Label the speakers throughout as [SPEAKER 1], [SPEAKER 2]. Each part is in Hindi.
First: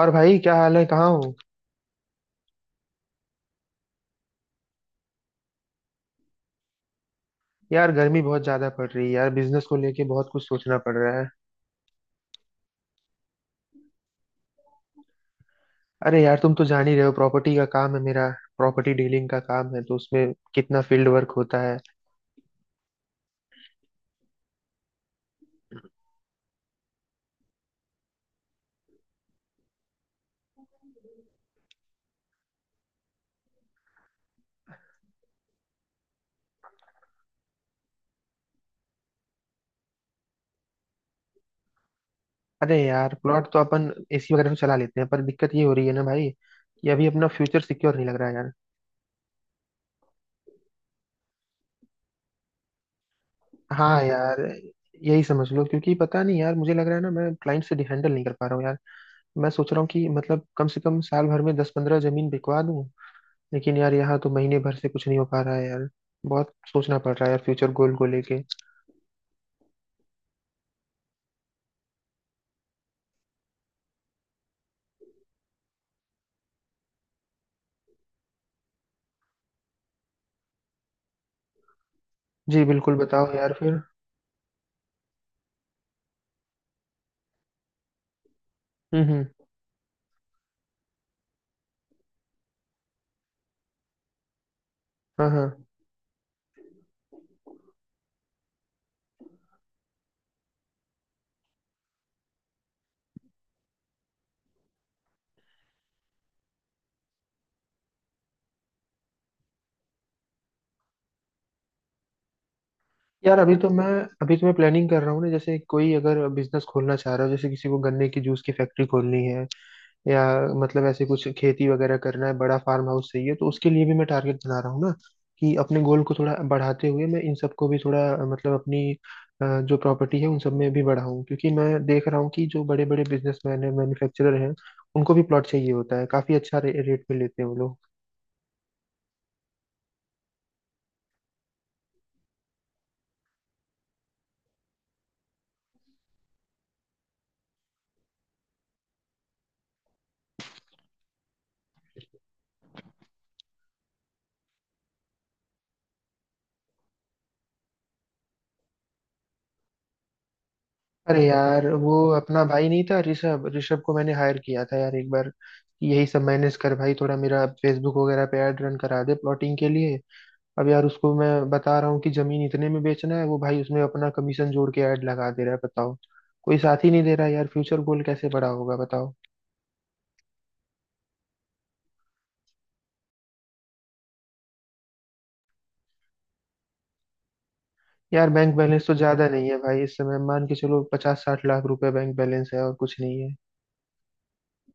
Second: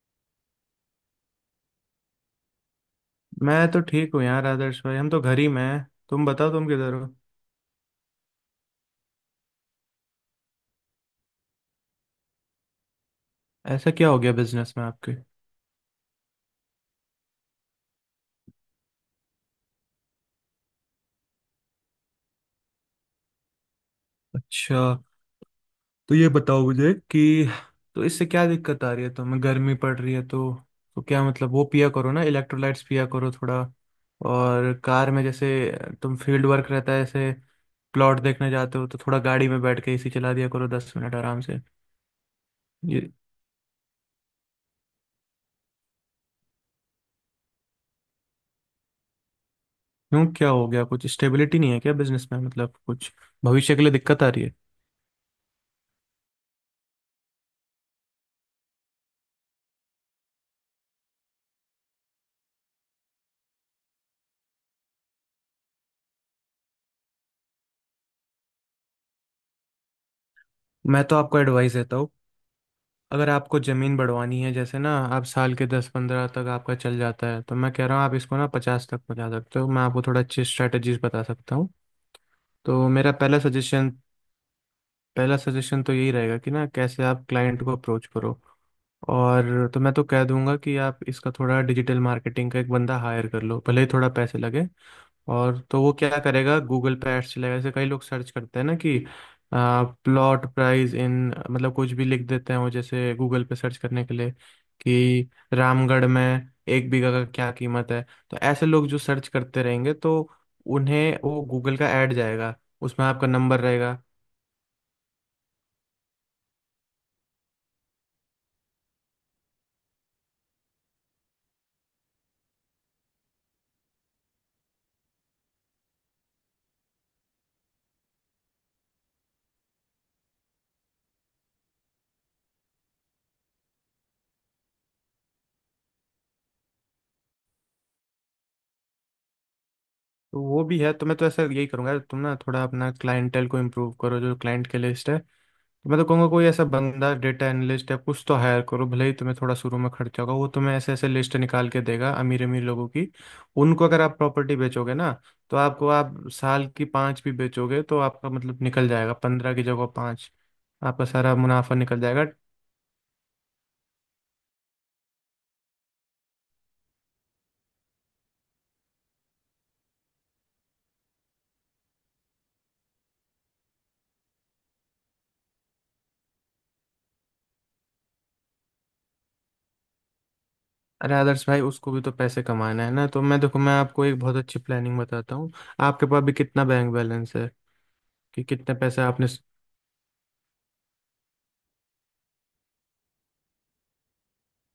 [SPEAKER 1] और भाई, क्या हाल है? कहाँ हो?
[SPEAKER 2] मैं तो ठीक हूँ यार, आदर्श भाई। हम तो घर ही में हैं, तुम बताओ तुम किधर हो?
[SPEAKER 1] यार, गर्मी बहुत ज्यादा पड़ रही है यार, बिजनेस को लेके बहुत कुछ सोचना पड़ रहा है।
[SPEAKER 2] ऐसा क्या हो गया बिजनेस में आपके?
[SPEAKER 1] अरे यार, तुम तो जान ही रहे हो, प्रॉपर्टी का काम है मेरा। प्रॉपर्टी डीलिंग का काम है तो उसमें कितना फील्ड वर्क होता है।
[SPEAKER 2] अच्छा। तो ये बताओ मुझे कि तो इससे क्या दिक्कत आ रही है? तुम्हें गर्मी पड़ रही है तो क्या मतलब, वो पिया करो ना, इलेक्ट्रोलाइट्स पिया करो थोड़ा। और कार में जैसे तुम फील्ड वर्क रहता है ऐसे प्लॉट देखने जाते हो तो थोड़ा गाड़ी में बैठ के एसी चला दिया करो 10 मिनट आराम से।
[SPEAKER 1] अरे
[SPEAKER 2] ये
[SPEAKER 1] यार, प्लॉट तो अपन एसी वगैरह में चला लेते हैं, पर दिक्कत ये हो रही है ना भाई कि अभी अपना फ्यूचर सिक्योर नहीं लग रहा है यार।
[SPEAKER 2] क्यों, क्या हो गया? कुछ स्टेबिलिटी नहीं है क्या बिजनेस में? मतलब कुछ भविष्य के लिए
[SPEAKER 1] हाँ
[SPEAKER 2] दिक्कत आ
[SPEAKER 1] यार।
[SPEAKER 2] रही है?
[SPEAKER 1] यही समझ लो, क्योंकि पता नहीं यार, मुझे लग रहा है ना, मैं क्लाइंट से हैंडल नहीं कर पा रहा हूँ यार। मैं सोच रहा हूँ कि मतलब कम से कम साल भर में 10-15 जमीन बिकवा दूँ। लेकिन यार, यहाँ तो महीने भर से कुछ नहीं हो पा रहा है यार। बहुत सोचना पड़ रहा है यार, फ्यूचर गोल को लेके।
[SPEAKER 2] मैं तो आपको एडवाइस देता हूँ। अगर आपको ज़मीन बढ़वानी है जैसे ना, आप साल के 10-15 तक आपका चल जाता है, तो मैं कह रहा हूँ आप इसको ना 50 तक पहुँचा सकते हो। मैं आपको थोड़ा अच्छी स्ट्रेटजीज बता सकता हूँ।
[SPEAKER 1] जी
[SPEAKER 2] तो
[SPEAKER 1] बिल्कुल,
[SPEAKER 2] मेरा
[SPEAKER 1] बताओ
[SPEAKER 2] पहला
[SPEAKER 1] यार फिर।
[SPEAKER 2] सजेशन पहला सजेशन तो यही रहेगा कि ना कैसे आप क्लाइंट को अप्रोच करो।
[SPEAKER 1] हम्म, हम्म।
[SPEAKER 2] और तो मैं तो कह दूंगा कि आप इसका थोड़ा डिजिटल मार्केटिंग का एक बंदा हायर कर लो, भले ही थोड़ा पैसे लगे।
[SPEAKER 1] हाँ,
[SPEAKER 2] और
[SPEAKER 1] हाँ।
[SPEAKER 2] तो वो क्या करेगा, गूगल पे एड्स चलेगा। जैसे कई लोग सर्च करते हैं ना कि प्लॉट प्राइस इन, मतलब कुछ भी लिख देते हैं वो जैसे गूगल पे सर्च करने के लिए, कि रामगढ़ में एक बीघा का क्या कीमत है। तो ऐसे लोग जो सर्च करते रहेंगे, तो उन्हें वो गूगल का ऐड जाएगा, उसमें आपका
[SPEAKER 1] यार, अभी
[SPEAKER 2] नंबर
[SPEAKER 1] तो मैं
[SPEAKER 2] रहेगा।
[SPEAKER 1] अभी तो मैं प्लानिंग कर रहा हूँ ना, जैसे कोई अगर बिजनेस खोलना चाह रहा हो, जैसे किसी को गन्ने की जूस की फैक्ट्री खोलनी है, या मतलब ऐसे कुछ खेती वगैरह करना है, बड़ा फार्म हाउस चाहिए, तो उसके लिए भी मैं टारगेट बना रहा हूँ ना, कि अपने गोल को थोड़ा बढ़ाते हुए मैं इन सबको भी थोड़ा मतलब अपनी जो प्रॉपर्टी है उन सब में भी बढ़ाऊँ, क्योंकि मैं देख रहा हूँ कि जो बड़े बड़े बिजनेसमैन हैं, मैन्युफैक्चरर हैं, उनको भी प्लॉट चाहिए होता है, काफी अच्छा रेट पे लेते हैं वो लोग।
[SPEAKER 2] तो वो भी है, तो मैं तो ऐसा यही करूंगा, तुम ना थोड़ा अपना क्लाइंटेल को इम्प्रूव करो, जो क्लाइंट की लिस्ट है। तो मैं तो कहूँगा कोई ऐसा बंदा डेटा एनालिस्ट या कुछ तो हायर करो, भले ही तुम्हें थोड़ा शुरू में खर्चा होगा, वो तुम्हें ऐसे ऐसे लिस्ट निकाल के देगा अमीर अमीर लोगों की। उनको अगर आप प्रॉपर्टी बेचोगे ना, तो आपको आप साल की पाँच भी बेचोगे तो आपका मतलब निकल जाएगा, 15 की जगह पाँच, आपका
[SPEAKER 1] अरे
[SPEAKER 2] सारा
[SPEAKER 1] यार,
[SPEAKER 2] मुनाफा
[SPEAKER 1] वो
[SPEAKER 2] निकल जाएगा।
[SPEAKER 1] अपना भाई नहीं था ऋषभ? ऋषभ को मैंने हायर किया था यार एक बार कि यही सब मैनेज कर भाई, थोड़ा मेरा फेसबुक वगैरह पे ऐड रन करा दे प्लॉटिंग के लिए। अब यार, उसको मैं बता रहा हूँ कि जमीन इतने में बेचना है, वो भाई उसमें अपना कमीशन जोड़ के ऐड लगा दे रहा है, बताओ। कोई साथ ही नहीं दे रहा यार, फ्यूचर गोल कैसे बड़ा होगा, बताओ।
[SPEAKER 2] अरे आदर्श भाई, उसको भी तो पैसे कमाना है ना। तो मैं देखो, मैं आपको एक बहुत अच्छी प्लानिंग बताता हूँ। आपके पास भी कितना बैंक बैलेंस है?
[SPEAKER 1] यार,
[SPEAKER 2] कि
[SPEAKER 1] बैंक
[SPEAKER 2] कितने
[SPEAKER 1] बैलेंस तो
[SPEAKER 2] पैसे आपने?
[SPEAKER 1] ज्यादा नहीं है भाई, इस समय मान के चलो 50-60 लाख रुपए बैंक बैलेंस है, और कुछ नहीं है।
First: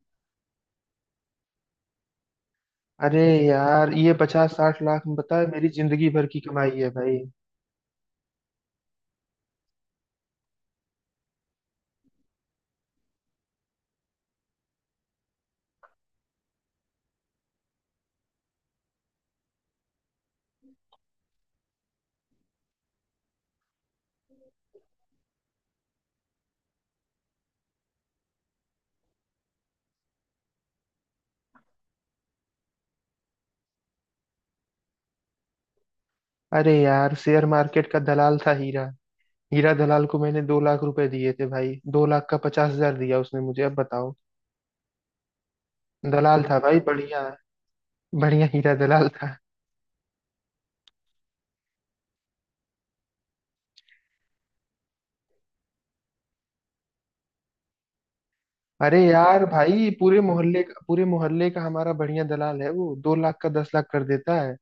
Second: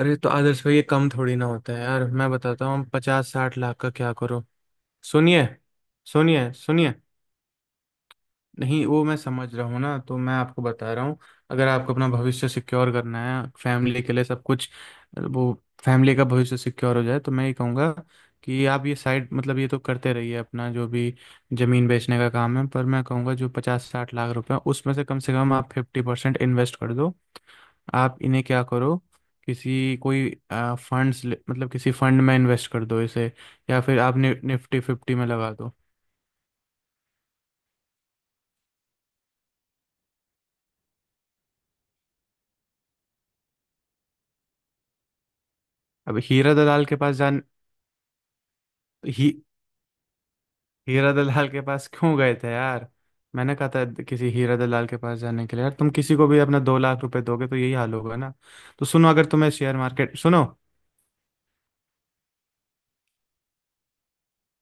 [SPEAKER 2] अरे तो आदर्श भाई ये कम थोड़ी ना होता है यार, मैं बताता हूँ
[SPEAKER 1] अरे
[SPEAKER 2] 50-60 लाख का
[SPEAKER 1] यार, ये
[SPEAKER 2] क्या करो।
[SPEAKER 1] 50-60 लाख पता है
[SPEAKER 2] सुनिए,
[SPEAKER 1] मेरी जिंदगी भर की
[SPEAKER 2] सुनिए,
[SPEAKER 1] कमाई है
[SPEAKER 2] सुनिए,
[SPEAKER 1] भाई।
[SPEAKER 2] नहीं वो मैं समझ रहा हूँ ना, तो मैं आपको बता रहा हूँ। अगर आपको अपना भविष्य सिक्योर करना है फैमिली के लिए, सब कुछ वो फैमिली का भविष्य सिक्योर हो जाए, तो मैं ये कहूँगा कि आप ये साइड मतलब ये तो करते रहिए अपना जो भी जमीन बेचने का काम है, पर मैं कहूँगा जो 50-60 लाख रुपए हैं, उसमें से कम आप फिफ्टी परसेंट इन्वेस्ट कर दो। आप इन्हें क्या करो, किसी, कोई फंड्स मतलब किसी फंड में इन्वेस्ट कर दो इसे, या फिर आप निफ्टी फिफ्टी में लगा दो।
[SPEAKER 1] अरे यार, शेयर मार्केट का दलाल था हीरा। हीरा दलाल को मैंने 2 लाख रुपए दिए थे भाई, 2 लाख का 50 हज़ार दिया उसने मुझे, अब बताओ।
[SPEAKER 2] अब
[SPEAKER 1] दलाल
[SPEAKER 2] हीरा
[SPEAKER 1] था भाई,
[SPEAKER 2] दलाल के पास
[SPEAKER 1] बढ़िया।
[SPEAKER 2] जान,
[SPEAKER 1] बढ़िया हीरा दलाल
[SPEAKER 2] ही
[SPEAKER 1] था।
[SPEAKER 2] हीरा दलाल के पास क्यों गए थे यार? मैंने कहा था किसी हीरा दलाल के पास जाने के लिए यार? तुम किसी को भी अपना 2 लाख रुपए दोगे तो यही हाल होगा ना। तो
[SPEAKER 1] अरे
[SPEAKER 2] सुनो, अगर
[SPEAKER 1] यार
[SPEAKER 2] तुम्हें शेयर
[SPEAKER 1] भाई,
[SPEAKER 2] मार्केट,
[SPEAKER 1] पूरे
[SPEAKER 2] सुनो।
[SPEAKER 1] मोहल्ले का पूरे मोहल्ले का हमारा बढ़िया दलाल है, वो 2 लाख का 10 लाख कर देता है।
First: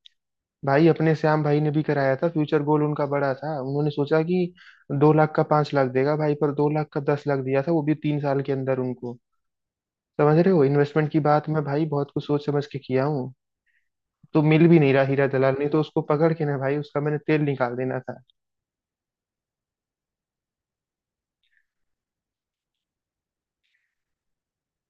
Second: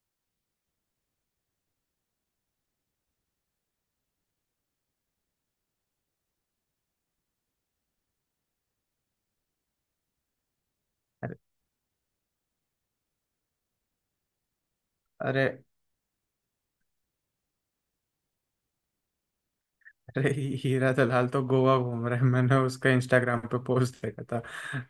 [SPEAKER 1] भाई, अपने श्याम भाई ने भी कराया था, फ्यूचर गोल उनका बड़ा था, उन्होंने सोचा कि 2 लाख का 5 लाख देगा भाई, पर 2 लाख का 10 लाख दिया था वो भी 3 साल के अंदर उनको। समझ रहे हो इन्वेस्टमेंट की
[SPEAKER 2] अरे,
[SPEAKER 1] बात, मैं भाई बहुत कुछ सोच समझ के किया हूँ। तो मिल भी नहीं रहा हीरा
[SPEAKER 2] अरे,
[SPEAKER 1] दलाल, नहीं तो उसको पकड़ के ना भाई, उसका मैंने तेल निकाल देना था।
[SPEAKER 2] हीरा दलाल तो गोवा घूम रहे हैं, मैंने उसका इंस्टाग्राम पे पोस्ट देखा था।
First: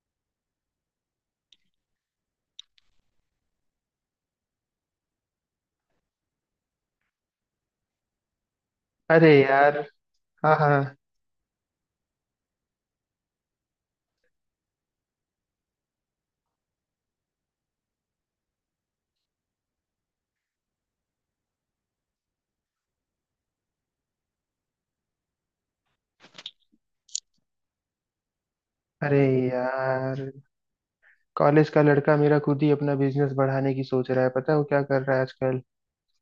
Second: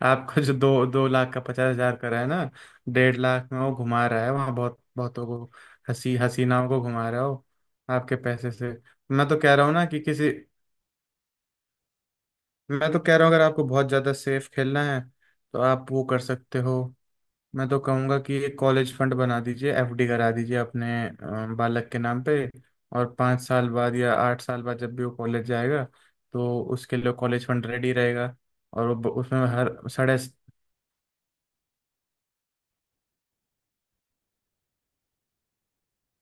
[SPEAKER 2] आपका जो दो दो लाख का 50,000 का रहा है ना, 1.5 लाख में वो घुमा रहा है वहाँ, बहुत बहुतों को, हसीनाओं को घुमा रहा हो आपके पैसे से। मैं
[SPEAKER 1] अरे
[SPEAKER 2] तो कह रहा हूँ
[SPEAKER 1] यार।
[SPEAKER 2] ना कि किसी,
[SPEAKER 1] हाँ, हाँ।
[SPEAKER 2] मैं तो कह रहा हूँ अगर आपको बहुत ज़्यादा सेफ खेलना है तो आप वो कर सकते हो। मैं तो कहूँगा कि एक कॉलेज फंड बना दीजिए, एफडी करा दीजिए अपने बालक के नाम पे, और 5 साल बाद या 8 साल बाद जब भी वो कॉलेज जाएगा तो उसके लिए कॉलेज फंड रेडी रहेगा। और वो
[SPEAKER 1] अरे
[SPEAKER 2] उसमें हर साढ़े।
[SPEAKER 1] यार, कॉलेज का लड़का मेरा खुद ही अपना बिजनेस बढ़ाने की सोच रहा है, पता है वो क्या कर रहा है आजकल?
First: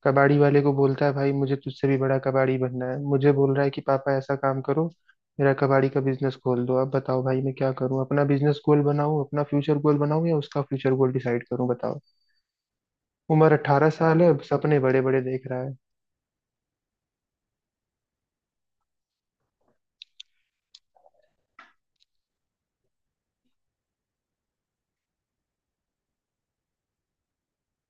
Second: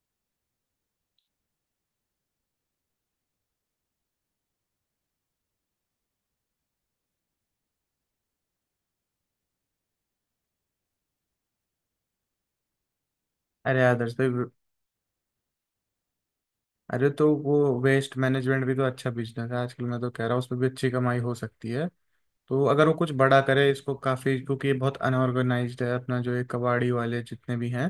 [SPEAKER 1] कबाड़ी वाले को बोलता है, भाई मुझे तुझसे भी बड़ा कबाड़ी बनना है, मुझे बोल रहा है कि पापा ऐसा काम करो, मेरा कबाड़ी का बिजनेस खोल दो। अब बताओ भाई, मैं क्या करूं? अपना बिजनेस गोल बनाऊं, अपना फ्यूचर गोल बनाऊं, या उसका फ्यूचर गोल डिसाइड करूं, बताओ। उम्र
[SPEAKER 2] अरे
[SPEAKER 1] अट्ठारह
[SPEAKER 2] आदर्श
[SPEAKER 1] साल है,
[SPEAKER 2] भाई,
[SPEAKER 1] अब सपने बड़े बड़े देख रहा है।
[SPEAKER 2] अरे तो वो वेस्ट मैनेजमेंट भी तो अच्छा बिजनेस है आजकल। मैं तो कह रहा हूँ उसमें भी अच्छी कमाई हो सकती है। तो अगर वो कुछ बड़ा करे इसको, काफी, क्योंकि ये बहुत अनऑर्गेनाइज्ड है, अपना जो ये कबाड़ी वाले जितने भी हैं,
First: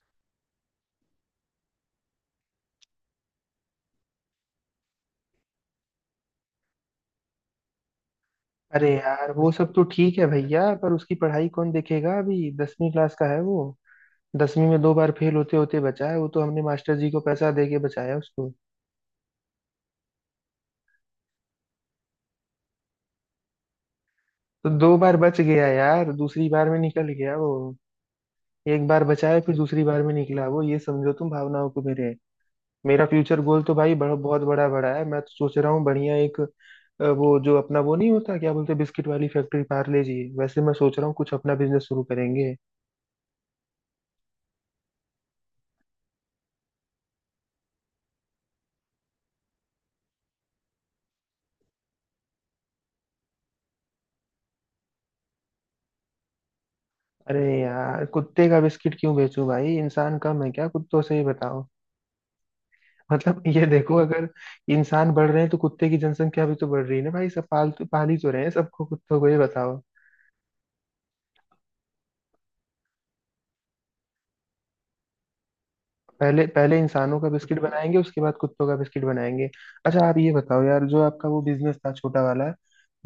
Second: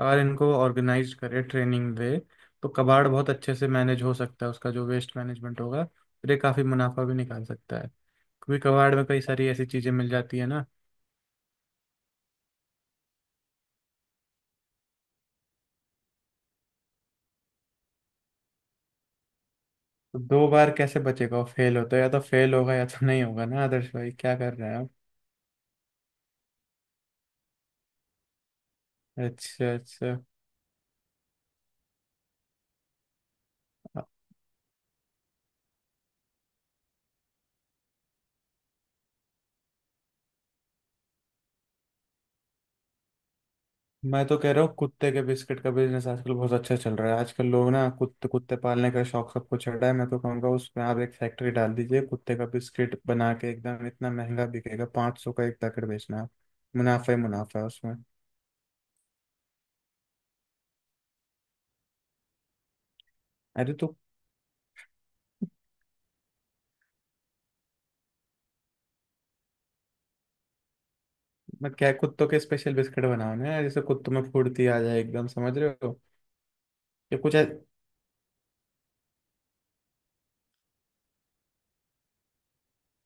[SPEAKER 2] अगर इनको ऑर्गेनाइज करे, ट्रेनिंग दे, तो कबाड़ बहुत अच्छे से मैनेज हो सकता है। उसका जो वेस्ट मैनेजमेंट होगा, फिर ये काफी मुनाफा भी निकाल सकता है, क्योंकि
[SPEAKER 1] अरे
[SPEAKER 2] कबाड़ में कई
[SPEAKER 1] यार,
[SPEAKER 2] सारी
[SPEAKER 1] वो
[SPEAKER 2] ऐसी
[SPEAKER 1] सब तो
[SPEAKER 2] चीजें मिल
[SPEAKER 1] ठीक है
[SPEAKER 2] जाती है
[SPEAKER 1] भैया,
[SPEAKER 2] ना।
[SPEAKER 1] पर उसकी पढ़ाई कौन देखेगा? अभी 10वीं क्लास का है वो, 10वीं में दो बार फेल होते होते बचा है वो, तो हमने मास्टर जी को पैसा दे के बचाया उसको।
[SPEAKER 2] तो दो बार कैसे बचेगा वो? फेल होता है या तो फेल होगा या तो नहीं होगा ना, आदर्श भाई क्या कर
[SPEAKER 1] तो
[SPEAKER 2] रहे हैं आप?
[SPEAKER 1] दो बार बच गया यार, दूसरी बार में निकल गया वो। एक बार बचाया, फिर
[SPEAKER 2] अच्छा,
[SPEAKER 1] दूसरी बार में
[SPEAKER 2] अच्छा।
[SPEAKER 1] निकला वो, ये समझो तुम भावनाओं को मेरे। मेरा फ्यूचर गोल तो भाई बड़ा, बहुत बड़ा बड़ा है। मैं तो सोच रहा हूँ बढ़िया एक वो जो अपना वो नहीं होता, क्या बोलते हैं, बिस्किट वाली फैक्ट्री, पार्ले जी वैसे, मैं सोच रहा हूँ कुछ अपना बिजनेस शुरू करेंगे।
[SPEAKER 2] मैं तो कह रहा हूँ कुत्ते के बिस्किट का बिजनेस आजकल बहुत अच्छा चल रहा है। आजकल लोग ना कुत्ते कुत्ते पालने का शौक सबको चढ़ रहा है, मैं तो कहूँगा उसमें आप एक फैक्ट्री डाल दीजिए, कुत्ते का बिस्किट बना के एकदम इतना महंगा बिकेगा, 500 का एक पैकेट बेचना आप। मुनाफा ही
[SPEAKER 1] अरे
[SPEAKER 2] मुनाफा है उसमें।
[SPEAKER 1] यार, कुत्ते का बिस्किट क्यों बेचूं भाई? इंसान कम है क्या कुत्तों से ही, बताओ। मतलब ये
[SPEAKER 2] अरे
[SPEAKER 1] देखो,
[SPEAKER 2] तो
[SPEAKER 1] अगर इंसान बढ़ रहे हैं तो कुत्ते की जनसंख्या भी तो बढ़ रही है ना भाई, सब पाल तो पाल ही तो रहे हैं, सबको कुत्तों को, ये बताओ।
[SPEAKER 2] मैं क्या, कुत्तों के स्पेशल बिस्किट बनाओ ना यार, जैसे कुत्तों में फुर्ती आ जाए एकदम, समझ रहे हो?
[SPEAKER 1] पहले पहले
[SPEAKER 2] ये
[SPEAKER 1] इंसानों का
[SPEAKER 2] कुछ ऐ-
[SPEAKER 1] बिस्किट बनाएंगे, उसके बाद कुत्तों का बिस्किट बनाएंगे। अच्छा, आप ये बताओ यार, जो आपका वो बिजनेस था छोटा वाला,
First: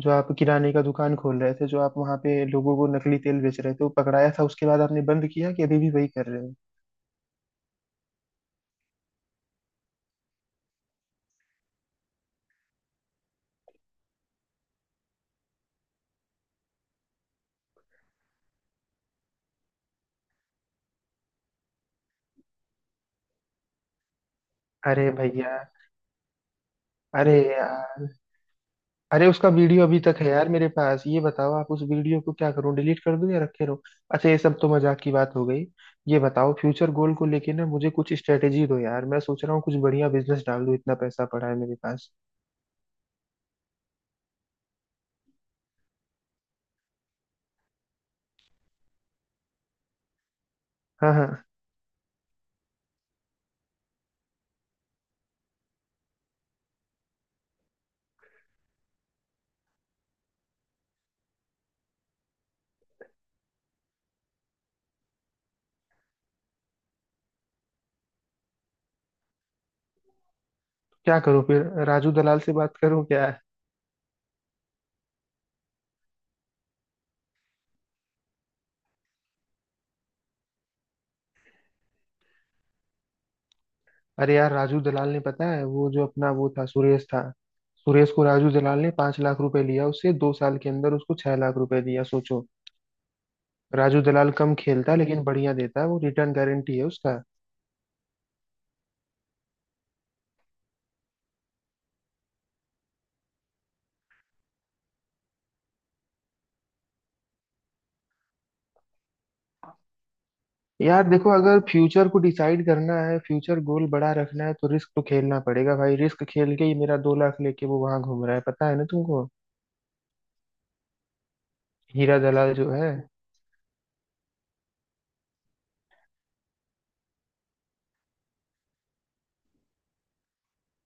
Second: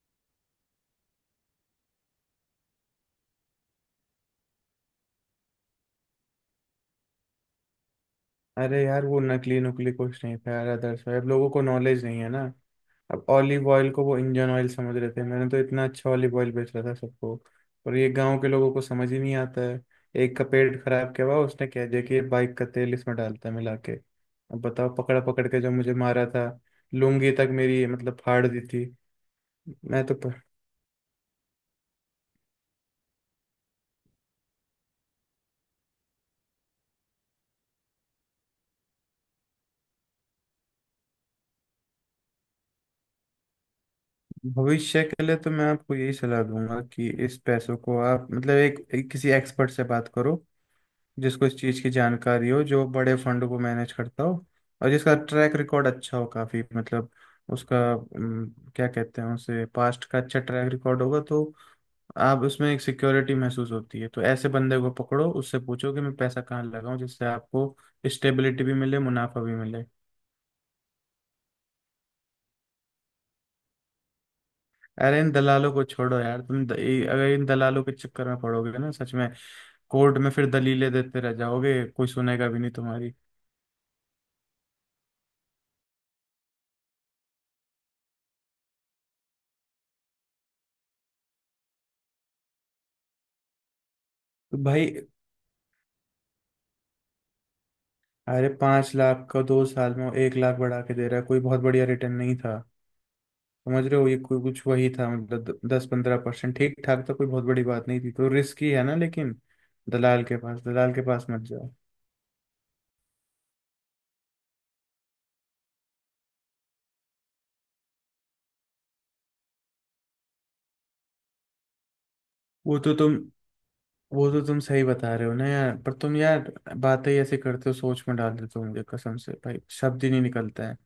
[SPEAKER 1] जो आप किराने का दुकान खोल रहे थे, जो आप वहां पे लोगों को नकली तेल बेच रहे थे, वो पकड़ाया था उसके बाद आपने बंद किया, कि अभी भी वही कर रहे हो?
[SPEAKER 2] अरे यार, वो नकली नुकली कुछ नहीं था यार अदर्स। अब लोगों को नॉलेज नहीं है ना, अब ऑलिव ऑयल को वो इंजन ऑयल समझ रहे थे। मैंने तो इतना अच्छा ऑलिव ऑयल बेच रहा था सबको, और ये गांव के लोगों को समझ ही नहीं आता है। एक का पेट खराब किया हुआ उसने, कह दिया कि ये बाइक का तेल इसमें डालता है मिला के, अब बताओ
[SPEAKER 1] अरे
[SPEAKER 2] पकड़ा पकड़
[SPEAKER 1] भैया।
[SPEAKER 2] के जो मुझे मारा था,
[SPEAKER 1] अरे
[SPEAKER 2] लुंगी तक मेरी
[SPEAKER 1] यार।
[SPEAKER 2] मतलब फाड़ दी थी।
[SPEAKER 1] अरे, उसका वीडियो अभी
[SPEAKER 2] मैं तो
[SPEAKER 1] तक है
[SPEAKER 2] प-
[SPEAKER 1] यार मेरे पास, ये बताओ आप, उस वीडियो को क्या करूं, डिलीट कर दूं या रखे रहो? अच्छा, ये सब तो मजाक की बात हो गई। ये बताओ, फ्यूचर गोल को लेके ना मुझे कुछ स्ट्रेटेजी दो यार, मैं सोच रहा हूँ कुछ बढ़िया बिजनेस डाल दूं, इतना पैसा पड़ा है मेरे पास।
[SPEAKER 2] भविष्य के लिए तो मैं आपको यही सलाह दूंगा कि इस पैसों को आप मतलब एक किसी एक्सपर्ट से बात करो,
[SPEAKER 1] हाँ, हाँ।
[SPEAKER 2] जिसको इस चीज़ की जानकारी हो, जो बड़े फंड को मैनेज करता हो, और जिसका ट्रैक रिकॉर्ड अच्छा हो काफ़ी, मतलब उसका क्या कहते हैं उसे, पास्ट का अच्छा ट्रैक रिकॉर्ड होगा तो आप उसमें एक सिक्योरिटी महसूस होती है। तो ऐसे बंदे को पकड़ो, उससे पूछो कि मैं पैसा कहाँ लगाऊं जिससे आपको स्टेबिलिटी भी मिले, मुनाफा भी मिले।
[SPEAKER 1] क्या करूँ फिर? राजू दलाल से बात करूँ क्या?
[SPEAKER 2] अरे इन दलालों को छोड़ो यार, अगर इन दलालों के चक्कर में पड़ोगे ना, सच में कोर्ट में फिर दलीलें देते रह जाओगे, कोई सुनेगा भी नहीं तुम्हारी।
[SPEAKER 1] अरे यार, राजू दलाल ने, पता है, वो जो अपना वो था सुरेश था, सुरेश को राजू दलाल ने 5 लाख रुपए लिया उससे, 2 साल के अंदर उसको 6 लाख रुपए दिया, सोचो। राजू दलाल कम
[SPEAKER 2] तो
[SPEAKER 1] खेलता
[SPEAKER 2] भाई,
[SPEAKER 1] है लेकिन बढ़िया देता है वो रिटर्न, गारंटी है उसका।
[SPEAKER 2] अरे 5 लाख का 2 साल में वो 1 लाख बढ़ा के दे रहा है, कोई बहुत बढ़िया रिटर्न नहीं था। समझ रहे हो, ये कोई कुछ वही था मतलब 10-15%, ठीक ठाक था, कोई बहुत बड़ी बात नहीं थी, तो रिस्क ही है ना लेकिन। दलाल के पास दलाल के
[SPEAKER 1] यार
[SPEAKER 2] पास
[SPEAKER 1] देखो,
[SPEAKER 2] मत
[SPEAKER 1] अगर
[SPEAKER 2] जाओ।
[SPEAKER 1] फ्यूचर को डिसाइड करना है, फ्यूचर गोल बड़ा रखना है, तो रिस्क तो खेलना पड़ेगा भाई, रिस्क खेल के ही मेरा 2 लाख लेके वो वहां घूम रहा है, पता है ना तुमको, हीरा दलाल जो
[SPEAKER 2] वो
[SPEAKER 1] है।
[SPEAKER 2] तो तुम वो तो तुम सही बता रहे हो ना यार, पर तुम यार बातें ही ऐसे करते हो सोच में डाल देते हो मुझे, कसम से भाई, शब्द ही नहीं निकलता है।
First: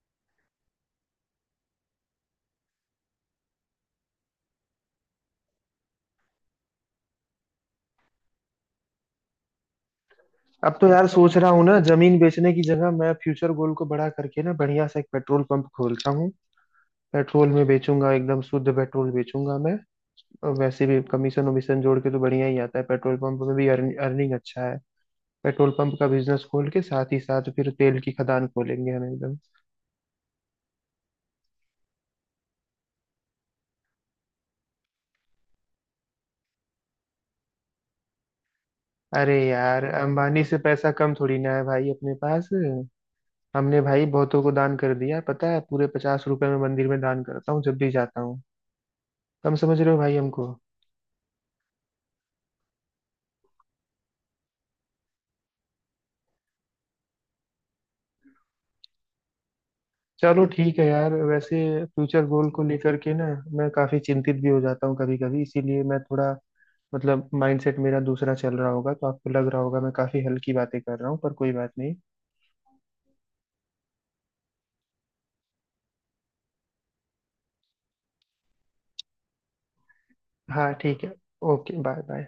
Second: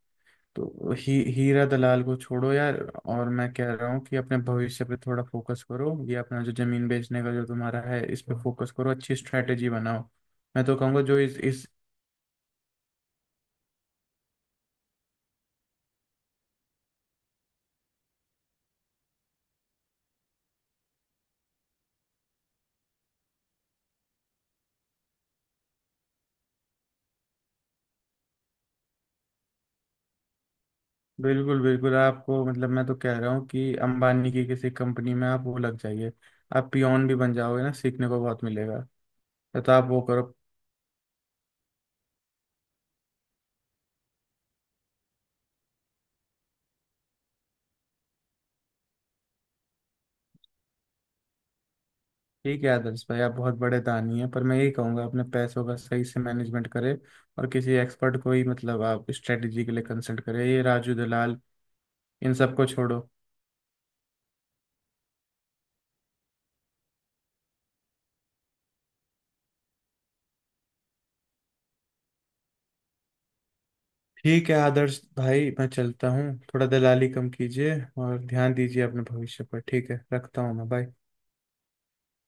[SPEAKER 2] तो ही हीरा दलाल को छोड़ो यार, और मैं कह रहा हूँ कि अपने भविष्य पे थोड़ा फोकस करो। ये अपना जो जमीन बेचने का जो तुम्हारा है, इस पे फोकस करो, अच्छी स्ट्रेटेजी बनाओ। मैं तो
[SPEAKER 1] अब तो
[SPEAKER 2] कहूँगा
[SPEAKER 1] यार
[SPEAKER 2] जो
[SPEAKER 1] सोच
[SPEAKER 2] इस
[SPEAKER 1] रहा हूँ
[SPEAKER 2] इस
[SPEAKER 1] ना, जमीन बेचने की जगह मैं फ्यूचर गोल को बड़ा करके ना बढ़िया सा एक पेट्रोल पंप खोलता हूँ। पेट्रोल में बेचूंगा, एकदम शुद्ध पेट्रोल बेचूंगा मैं, और वैसे भी कमीशन वमीशन जोड़ के तो बढ़िया ही आता है, पेट्रोल पंप में भी अर्निंग अच्छा है। पेट्रोल पंप का बिजनेस खोल के साथ ही साथ फिर तेल की खदान खोलेंगे हम एकदम।
[SPEAKER 2] बिल्कुल बिल्कुल आपको मतलब, मैं तो कह रहा हूँ कि अंबानी की किसी कंपनी में आप वो लग जाइए, आप पियोन भी बन जाओगे ना, सीखने को बहुत मिलेगा।
[SPEAKER 1] अरे
[SPEAKER 2] तो
[SPEAKER 1] यार,
[SPEAKER 2] आप वो करो।
[SPEAKER 1] अंबानी से पैसा कम थोड़ी ना है भाई अपने पास। हमने भाई बहुतों को दान कर दिया, पता है पूरे 50 रुपए में मंदिर में दान करता हूँ जब भी जाता हूँ। कम समझ रहे हो भाई हमको।
[SPEAKER 2] ठीक है आदर्श भाई, आप बहुत बड़े दानी हैं, पर मैं यही कहूँगा अपने पैसों का सही से मैनेजमेंट करें, और किसी एक्सपर्ट को ही मतलब आप स्ट्रेटेजी के लिए कंसल्ट
[SPEAKER 1] चलो
[SPEAKER 2] करें। ये
[SPEAKER 1] ठीक है
[SPEAKER 2] राजू
[SPEAKER 1] यार,
[SPEAKER 2] दलाल,
[SPEAKER 1] वैसे फ्यूचर
[SPEAKER 2] इन
[SPEAKER 1] गोल को
[SPEAKER 2] सबको
[SPEAKER 1] लेकर
[SPEAKER 2] छोड़ो।
[SPEAKER 1] के ना मैं काफी चिंतित भी हो जाता हूँ कभी कभी, इसीलिए मैं थोड़ा मतलब माइंडसेट मेरा दूसरा चल रहा होगा, तो आपको लग रहा होगा मैं काफी हल्की बातें कर रहा हूँ, पर कोई बात नहीं।
[SPEAKER 2] ठीक है आदर्श भाई, मैं चलता हूँ। थोड़ा दलाली कम कीजिए और ध्यान दीजिए अपने भविष्य पर। ठीक है, रखता हूँ मैं।
[SPEAKER 1] हाँ
[SPEAKER 2] बाय।
[SPEAKER 1] ठीक है। Okay, bye bye.